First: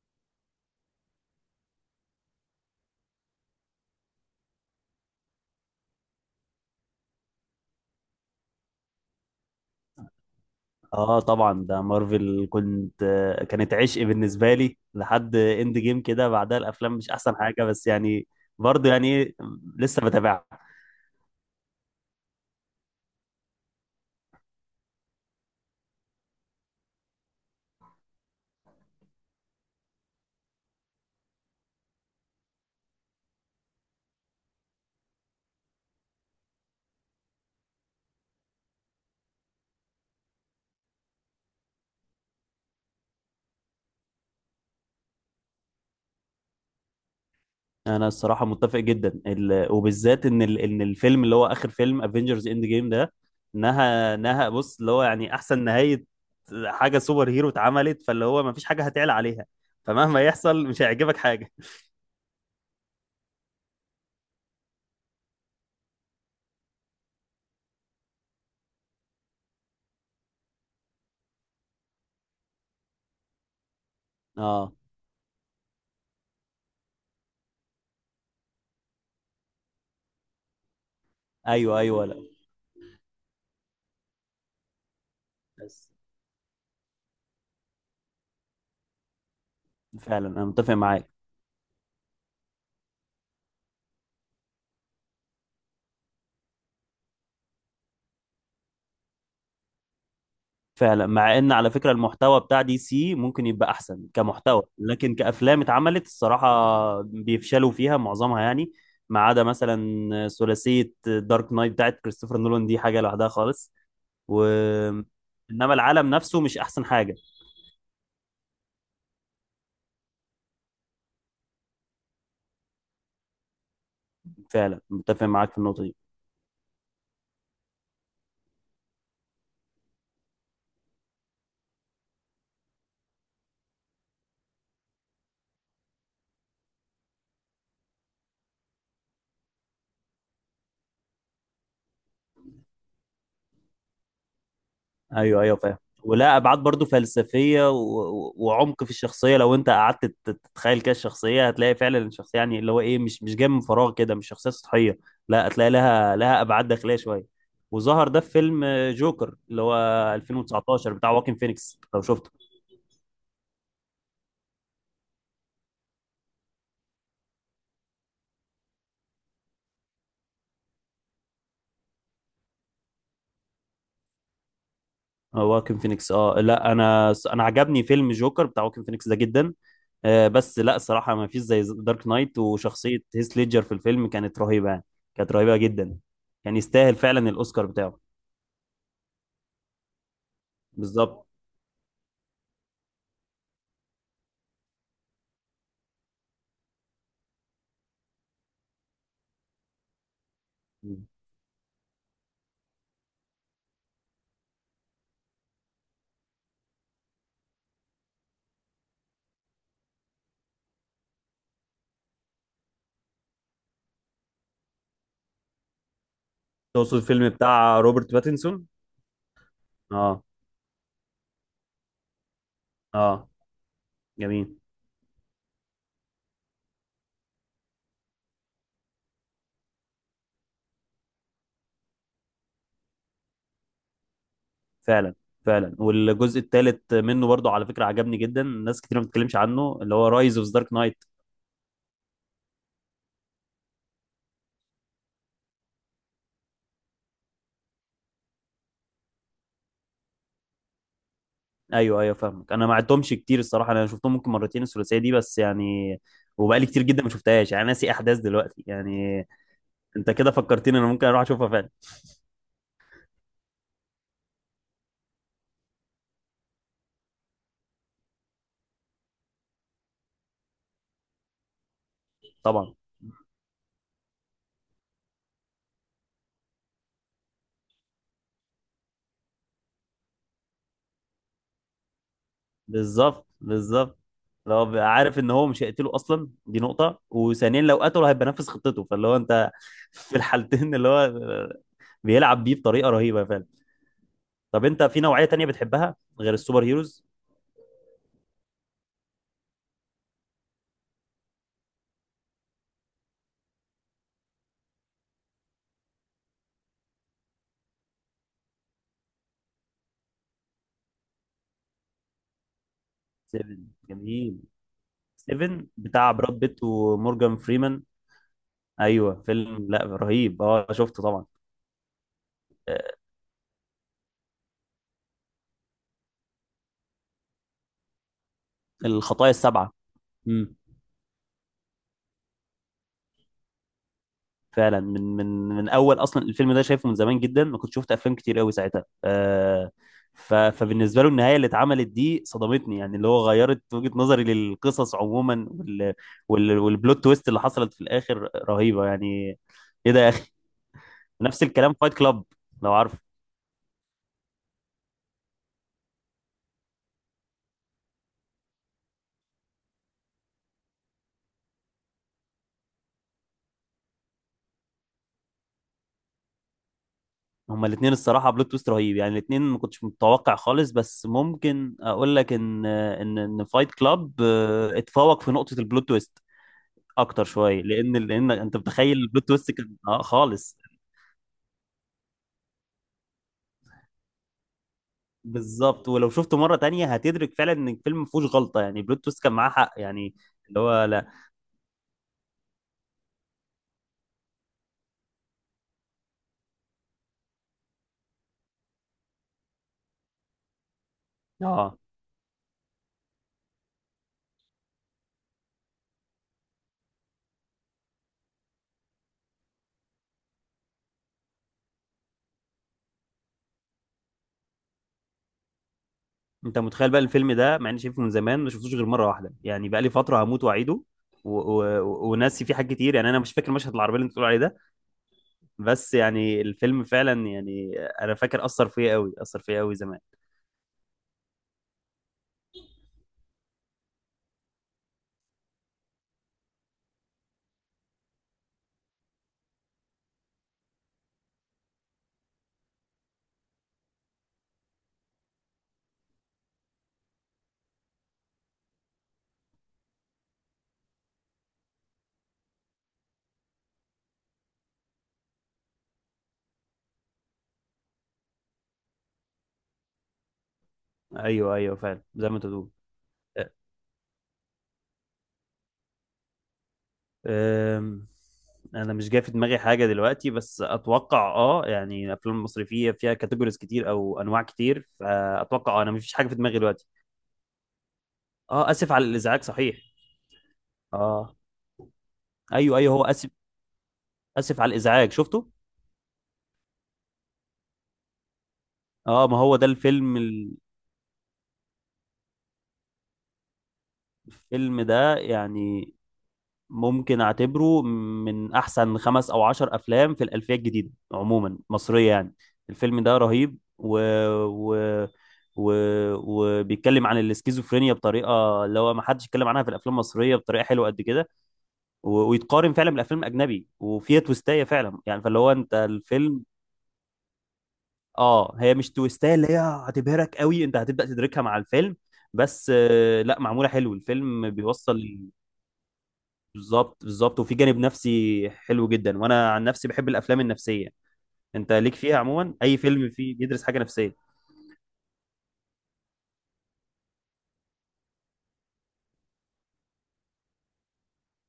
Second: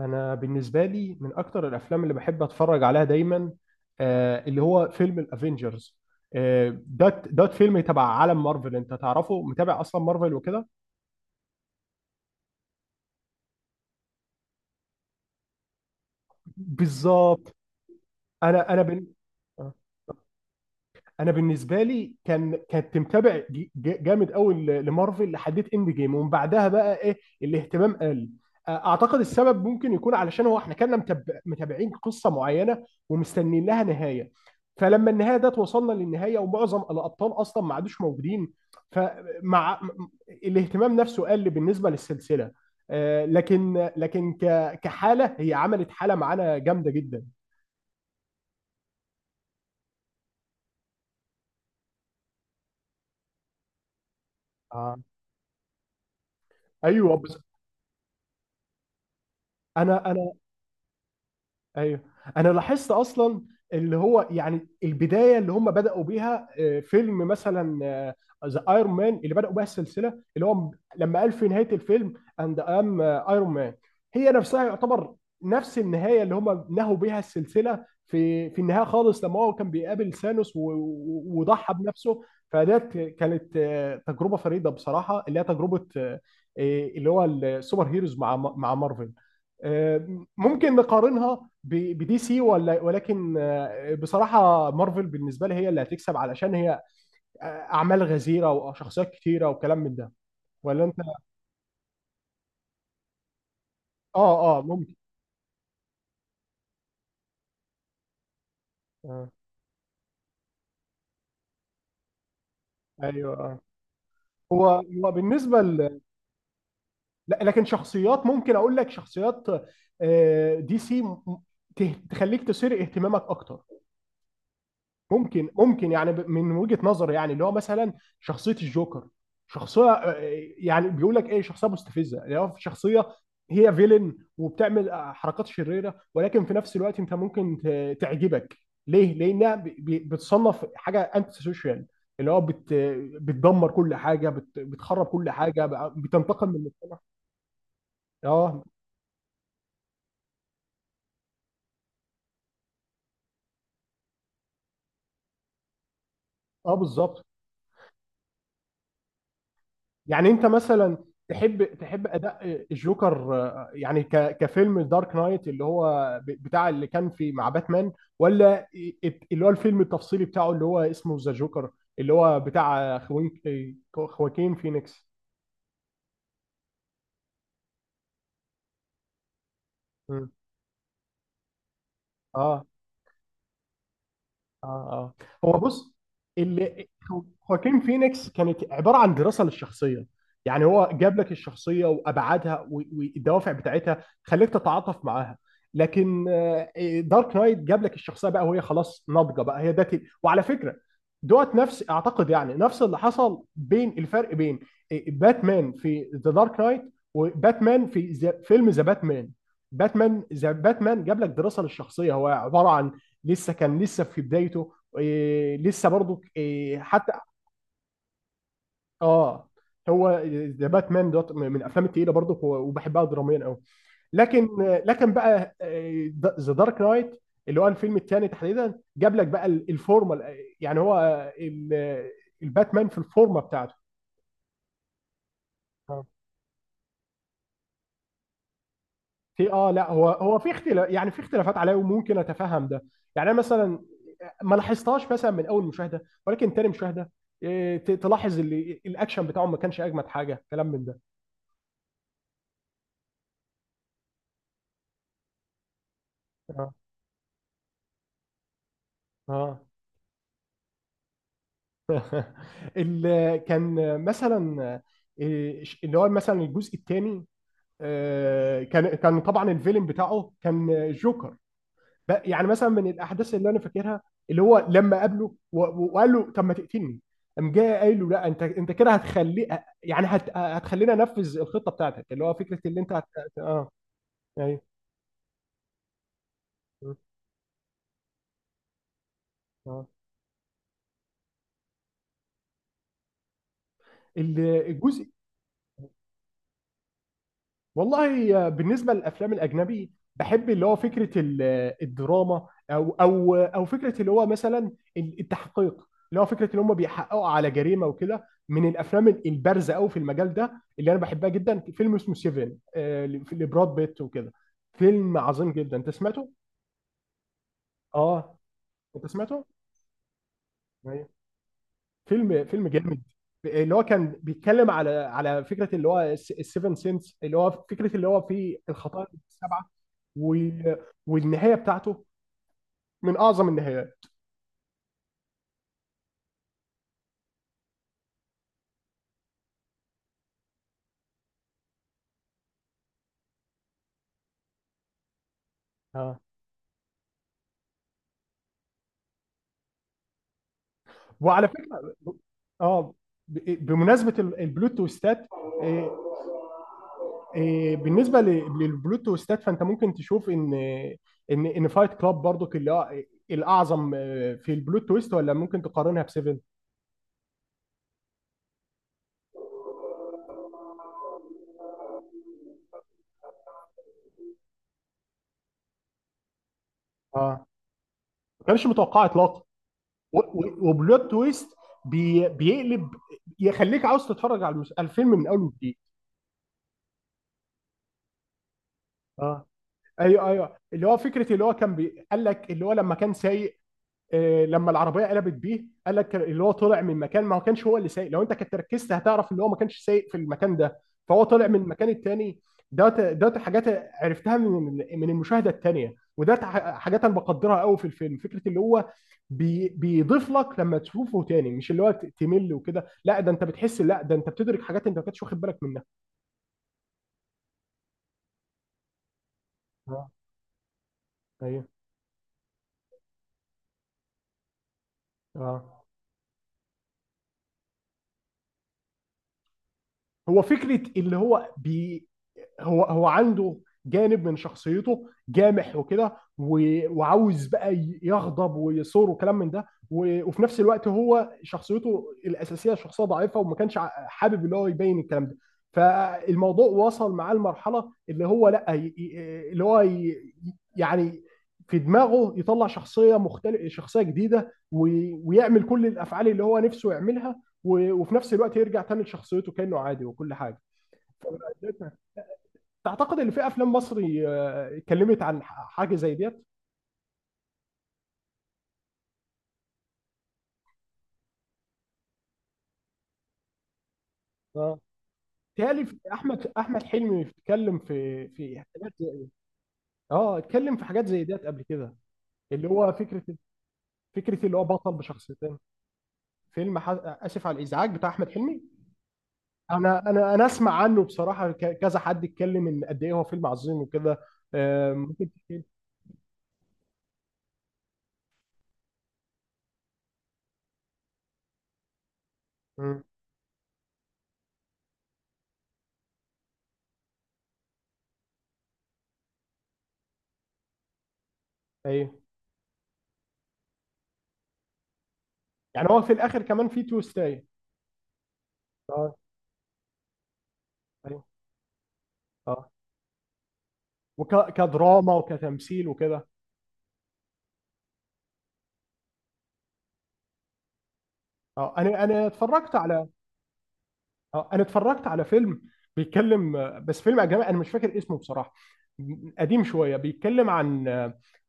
انا بالنسبه لي من اكتر الافلام اللي بحب اتفرج عليها دايما، اللي هو فيلم الافينجرز. ده فيلم تبع عالم مارفل، انت تعرفه، متابع اصلا مارفل وكده. اه طبعا، ده مارفل. كنت آه، كانت عشق بالنسبه لي لحد اند جيم كده. بعدها الافلام مش احسن بالظبط. حاجه، بس يعني انا انا برضه بن... يعني إيه، آه. لسه بتابعها. انا بالنسبه لي كان كنت متابع جامد قوي لمارفل لحديت اند جيم، ومن بعدها بقى ايه، الاهتمام قل. اعتقد السبب ممكن يكون علشان هو احنا كنا متابعين قصه معينه ومستنيين لها نهايه، فلما النهايه ده توصلنا للنهايه ومعظم الابطال اصلا ما عادوش موجودين. فمع م- الاهتمام نفسه قل بالنسبه للسلسله. لكن كحاله هي عملت حاله معانا جامده جدا. انا الصراحه متفق جدا وبالذات ان ان الفيلم اللي هو اخر فيلم افنجرز اند جيم ده، نهى بص، اللي اه، هو يعني احسن نهايه حاجه ايوه سوبر بس. هيرو اتعملت، فاللي هو ما فيش حاجه هتعلى عليها. انا فمهما انا يحصل مش هيعجبك حاجه. ايوه. انا لاحظت اصلا اللي هو يعني البدايه اللي هم بداوا بيها، فيلم مثلا ذا ايرون مان اللي بداوا بيها السلسله. اللي هو م- لما قال في نهايه الفيلم اند ام ايرون مان، هي نفسها اه، يعتبر نفس النهايه اللي هم نهوا بيها السلسله، في النهايه خالص لما هو كان بيقابل ثانوس وضحى ايوه ايوه، لا بنفسه. فديت كانت تجربه فريده بصراحه، اللي هي تجربه بس اللي هو السوبر هيروز مع مارفل. آه، فعلا انا متفق ممكن معاك. نقارنها بدي سي، ولا ولكن بصراحة مارفل بالنسبة لي هي اللي هتكسب، علشان هي أعمال غزيرة وشخصيات كتيرة وكلام من ده، ولا أنت؟ فعلا، مع ان على فكره المحتوى بتاع دي سي ممكن يبقى احسن آه كمحتوى، آه ممكن. لكن كافلام اتعملت الصراحه بيفشلوا فيها معظمها يعني. ما آه. عدا مثلا ثلاثيه دارك نايت بتاعت كريستوفر نولان، دي حاجه لوحدها أيوه آه. خالص. و هو هو بالنسبة انما ل... العالم نفسه مش احسن حاجه. لا، لكن شخصيات ممكن أقول لك شخصيات، دي سي تخليك تثير اهتمامك أكتر. فعلا متفق ممكن معاك في النقطه ممكن دي. يعني من وجهة نظر، يعني اللي هو مثلا شخصية الجوكر، شخصية، يعني بيقول لك ايه، شخصية مستفزة، اللي هو شخصية هي فيلن وبتعمل حركات شريرة، ولكن في نفس الوقت انت ممكن تعجبك. ليه؟ لانها بتصنف حاجة انتي سوشيال، اللي هو بتدمر كل حاجة، بتخرب كل ايوه ايوه حاجة فاهم، ولا بتنتقم من ابعاد برضو المجتمع. فلسفيه و... و- اه وعمق في الشخصيه. لو انت قعدت تتخيل كده الشخصيه، هتلاقي فعلا الشخصيه يعني اللي هو ايه، مش جايه من فراغ كده، مش شخصيه سطحيه. لا، هتلاقي لها ابعاد اه داخليه بالظبط. شويه. وظهر ده في فيلم جوكر اللي هو يعني انت 2019 مثلا بتاع واكين تحب فينيكس لو تحب شفته. اداء الجوكر، يعني كفيلم دارك نايت، اللي هو بتاع اللي كان في مع باتمان، ولا اللي هو الفيلم التفصيلي بتاعه اللي هو اسمه ذا جوكر، اللي هو بتاع خواكين فينيكس؟ واكن فينيكس، اه لا، انا عجبني فيلم جوكر بتاع واكن فينيكس ده جدا. مم. بس لا صراحة ما فيش زي دارك نايت. اه وشخصية هيث ليدجر في الفيلم كانت اه رهيبة يعني، اه. كانت هو رهيبة بص جدا. كان اللي يستاهل فعلا الأوسكار خواكين بتاعه. فينيكس كانت عباره عن دراسه للشخصيه، يعني هو جاب بالظبط. لك الشخصيه وابعادها والدوافع بتاعتها، خليك تتعاطف معاها. لكن دارك نايت جاب لك الشخصيه بقى وهي خلاص ناضجه بقى هي ده. وعلى فكره، دوت نفس، اعتقد يعني نفس اللي حصل، بين الفرق بين باتمان في ذا دارك نايت، وباتمان في فيلم ذا باتمان. باتمان ذا باتمان جاب لك دراسه للشخصيه، هو عباره عن لسه، كان لسه في بدايته. إيه، لسه برضو إيه تقصد حتى. الفيلم بتاع روبرت باتنسون؟ اه. هو اه ذا باتمان دوت من الافلام التقيله برضو، وبحبها اه، دراميا قوي. جميل. لكن لكن بقى ذا دارك نايت، اللي هو الفيلم الثاني تحديدا، جاب لك بقى الفورمه، يعني هو الباتمان في الفورمه بتاعته. فعلا، فعلا والجزء الثالث منه برضه على فكرة عجبني جدا. ناس كتير ما بتتكلمش في اه، عنه، لا اللي هو هو رايز في اوف دارك اختلاف، نايت. يعني في اختلافات عليا وممكن اتفهم ده. يعني انا مثلا ما لاحظتهاش مثلا من اول مشاهده، ولكن تاني مشاهده إيه، تلاحظ اللي الاكشن بتاعهم ما كانش اجمد حاجه، كلام من ده. ايوه ايوه فاهمك. انا ما عدتهمش كتير الصراحه، انا شفتهم ممكن مرتين الثلاثيه دي بس يعني. وبقالي اه كتير جدا ما شفتهاش يعني، ناسي احداث دلوقتي يعني. اه. انت كده فكرتني، انا ممكن اروح اشوفها فعلا. اللي كان مثلا، إيه، اللي هو مثلا الجزء الثاني، كان طبعا الفيلم بتاعه كان جوكر. يعني مثلا طبعا. من الاحداث اللي انا فاكرها، اللي هو لما قابله وقال له طب ما تقتلني، قام جاي قايل له لا، انت كده هتخلي، يعني هتخلينا انفذ الخطه بتاعتك، اللي هو فكره اللي انت بالظبط اه بالظبط، لو ايوه. بقى عارف ان هو مش هيقتله اصلا دي نقطه، وثانيا لو قتله هيبقى نافذ خطته. فاللي هو انت اه. في الحالتين اللي هو بيلعب بيه بطريقه رهيبه فعلا. طب انت في الجزء. نوعيه تانية بتحبها غير السوبر هيروز؟ والله بالنسبة للأفلام الأجنبي، بحب اللي هو فكرة الدراما، أو أو فكرة اللي هو مثلا التحقيق، اللي هو فكرة اللي هم بيحققوا على جريمة وكده. من الأفلام البارزة أوي في المجال ده اللي أنا بحبها جدا فيلم اسمه سيفن، 7؟ لبراد بيت وكده. جميل. فيلم عظيم 7 جدا. أنت بتاع سمعته؟ براد بيت ومورجان فريمان؟ أه. أنت ايوه سمعته؟ فيلم، لا رهيب اه شفته أيوه. طبعا. فيلم آه، جامد. اللي هو كان بيتكلم على فكرة اللي هو السيفن سينس، اللي هو فكرة اللي هو في الخطايا الخطايا السبعة. السبعه. و... امم. والنهايه بتاعته من اعظم النهايات. فعلا، من اول اصلا الفيلم ده شايفه من زمان جدا، ما كنت شفت افلام كتير قوي ساعتها فبالنسبه له النهايه اللي اتعملت دي صدمتني يعني، اللي هو غيرت وجهه نظري للقصص عموما وال اه. وال والبلوت تويست اللي حصلت في الاخر رهيبه يعني. ايه ده يا اخي! نفس وعلى الكلام فكره، فايت كلاب، لو عارف. اه، بمناسبه البلوت تويستات، إيه، إيه، بالنسبه للبلوت تويستات، فانت ممكن تشوف ان ان فايت كلاب برضو الاعظم في البلوت تويست، ولا ممكن تقارنها بسيفن؟ هما الاثنين الصراحه بلوت تويست رهيب يعني، الاثنين ما كنتش متوقع خالص. بس ممكن اقول لك ان فايت كلاب اتفوق في نقطه البلوت تويست اكتر اه، شويه، لان ما انت كانش متخيل متوقع البلوت اطلاقا. تويست كان اه خالص. وبلوت تويست بيقلب، يخليك عاوز تتفرج على على الفيلم من اول وجديد. بالظبط. ولو شفته مره تانية هتدرك فعلا ان الفيلم ما فيهوش غلطه يعني، البلوت تويست كان اه معاه حق يعني. ايوه ايوه. اللي هو، اللي هو لا، فكره اللي هو كان قال لك اللي هو لما كان سايق، لما العربيه قلبت بيه، قال لك اللي هو طلع من مكان، ما هو كانش هو اللي سايق، لو انت كنت ركزت هتعرف ان هو ما كانش سايق في المكان ده، فهو طلع من اه. المكان التاني. دوت دوت حاجات عرفتها من المشاهده التانيه، وده حاجات انا بقدرها قوي في الفيلم، فكره اللي هو بيضيف لك لما تشوفه تاني، مش اللي هو تمل وكده. لا، ده انت بتحس، لا ده انت بتدرك حاجات انت ما كنتش واخد بالك منها. انت متخيل بقى الفيلم ده، مع اني شايفه من زمان ما شفتوش غير مره واحده يعني، بقى لي اه فتره هموت واعيده و... ايوه. و... وناسي فيه حاجات كتير يعني. انا مش فاكر مشهد العربيه اللي انت بتقول عليه ده. اه. بس يعني الفيلم فعلا يعني، انا فاكر اثر فيا قوي، اثر فيا قوي زمان. هو فكره اللي هو هو عنده جانب من شخصيته جامح وكده، وعاوز بقى يغضب ويثور وكلام من ده، وفي نفس الوقت هو شخصيته الاساسيه شخصيه ضعيفه، وما كانش حابب اللي هو يبين الكلام ده. فالموضوع وصل معاه لمرحله اللي هو لا يعني في دماغه يطلع شخصيه مختلف، شخصيه جديده، ويعمل كل الافعال اللي هو نفسه يعملها، وفي نفس الوقت يرجع تاني لشخصيته كانه عادي وكل حاجه. ايوه ايوه فعلا زي ما انت بتقول. تعتقد ان أ- في افلام مصري اتكلمت عن حاجه زي ديت؟ أم، انا مش جاي في دماغي حاجه دلوقتي، بس اتوقع اه يعني الافلام المصري فيها كاتيجوريز كتير او انواع اه. كتير، فاتوقع تهيألي انا مفيش حاجه في احمد دماغي احمد دلوقتي. حلمي اتكلم في اه، اسف حاجات على الازعاج، صحيح. اه، اتكلم في حاجات زي اه ديت قبل كده. اللي ايوه هو ايوه هو فكره، اسف. اللي اسف هو على بطل الازعاج شفته؟ بشخصيتين. فيلم ح... اسف على الازعاج بتاع احمد حلمي. اه ما هو ده انا الفيلم. انا انا اسمع عنه بصراحه، كذا حد اتكلم ان قد ايه هو فيلم عظيم وكده. الفيلم ده ممكن. يعني ممكن اعتبره من احسن خمس او عشر افلام في الالفيه الجديده، عموما مصريه يعني. الفيلم مم. ده رهيب و... و... و... وبيتكلم عن الاسكيزوفرينيا بطريقه اللي هو ما حدش اتكلم عنها في الافلام المصريه بطريقه حلوه قد كده. و... ايوه. ويتقارن فعلا بالافلام الاجنبي، وفيها تويستايه فعلا يعني. فاللي هو انت يعني هو في الاخر الفيلم. كمان في تويستاية. اه، هي مش اه تويستايه اللي هي هتبهرك قوي، انت هتبدا ايوه. تدركها مع الفيلم. اه، بس لا، معموله حلو الفيلم بيوصل. وكدراما وكتمثيل وكده. بالظبط بالظبط، وفي جانب نفسي حلو جدا، وانا عن نفسي بحب الافلام النفسيه. انت اه، ليك انا فيها انا عموما، اتفرجت اي على، فيلم فيه بيدرس حاجه نفسيه. اه، انا اتفرجت على فيلم بيتكلم، بس فيلم اجنبي انا مش فاكر اسمه بصراحه، قديم شويه، بيتكلم عن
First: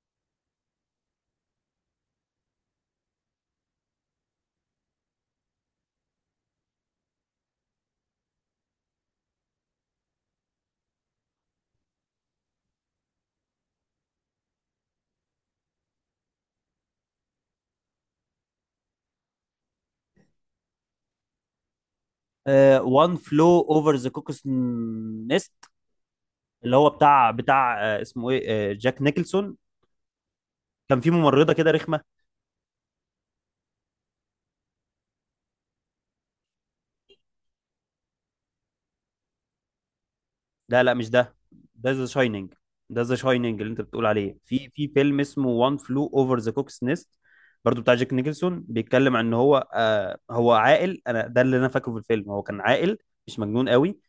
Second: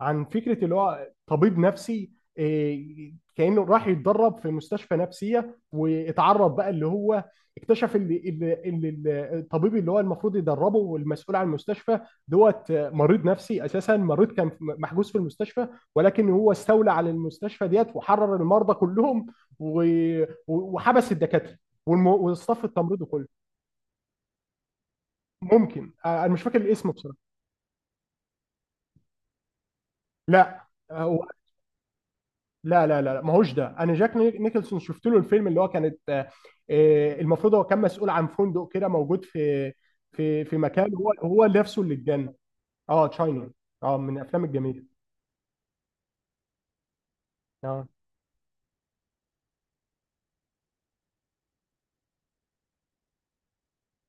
فكره اللي هو طبيب نفسي، إيه، كانه راح يتدرب في مستشفى نفسيه، واتعرض بقى اللي هو اكتشف اللي الطبيب اللي هو المفروض يدربه والمسؤول عن المستشفى دوت مريض نفسي اساسا، مريض كان محجوز في المستشفى، ولكن هو استولى على المستشفى ديت وحرر المرضى كلهم، وحبس الدكاتره والصف التمريضي وان كله. فلو اوفر ذا كوكس نست، ممكن، انا مش فاكر اللي هو الاسم بصراحه. بتاع اسمه ايه جاك نيكلسون. لا كان في ممرضه كده رخمه. لا لا لا لا، ما هوش ده. انا جاك نيكلسون شفت له الفيلم، اللي هو كانت المفروض هو كان مسؤول عن فندق كده موجود في في لا لا مكان، مش هو ده. هو نفسه ده اللي ذا اتجنن. شاينينج. ده اه، ذا تشاينينج. شاينينج اللي انت اه، بتقول من عليه، الافلام في الجميله. في فيلم اسمه وان فلو اوفر ذا كوكس نيست. برضو اه بتاع جاك نيكلسون، بيتكلم عن ان هو هو عاقل. انا ده اللي انا فاكره في الفيلم، هو كان عاقل مش مجنون قوي.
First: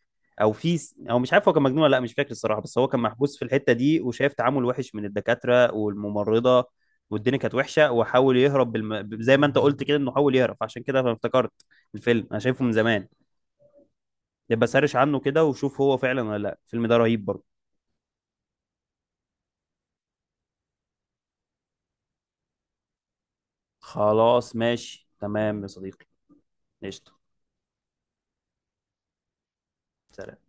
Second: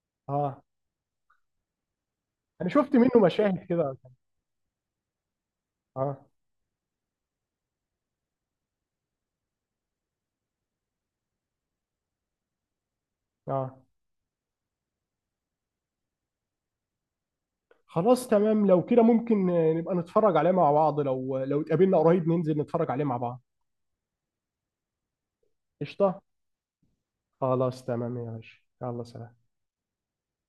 اه. او مش عارف هو كان مجنون ولا لا، مش فاكر الصراحه. انا بس هو شفت كان منه محبوس في مشاهد الحته كده. دي وشايف تعامل وحش من الدكاتره اه والممرضه. والدنيا كانت وحشه، وحاول يهرب زي ما انت قلت كده، انه حاول يهرب. عشان كده انا افتكرت الفيلم، انا شايفه من زمان. اه. يبقى سرش عنه كده وشوف هو فعلا ولا لا. الفيلم ده رهيب برضه. خلاص تمام. لو كده ممكن نبقى نتفرج عليه مع بعض، لو اتقابلنا قريب ننزل نتفرج عليه مع بعض. خلاص ماشي تمام يا صديقي. قشطه. قشطة. خلاص تمام يا باشا. يلا سلام. سلام.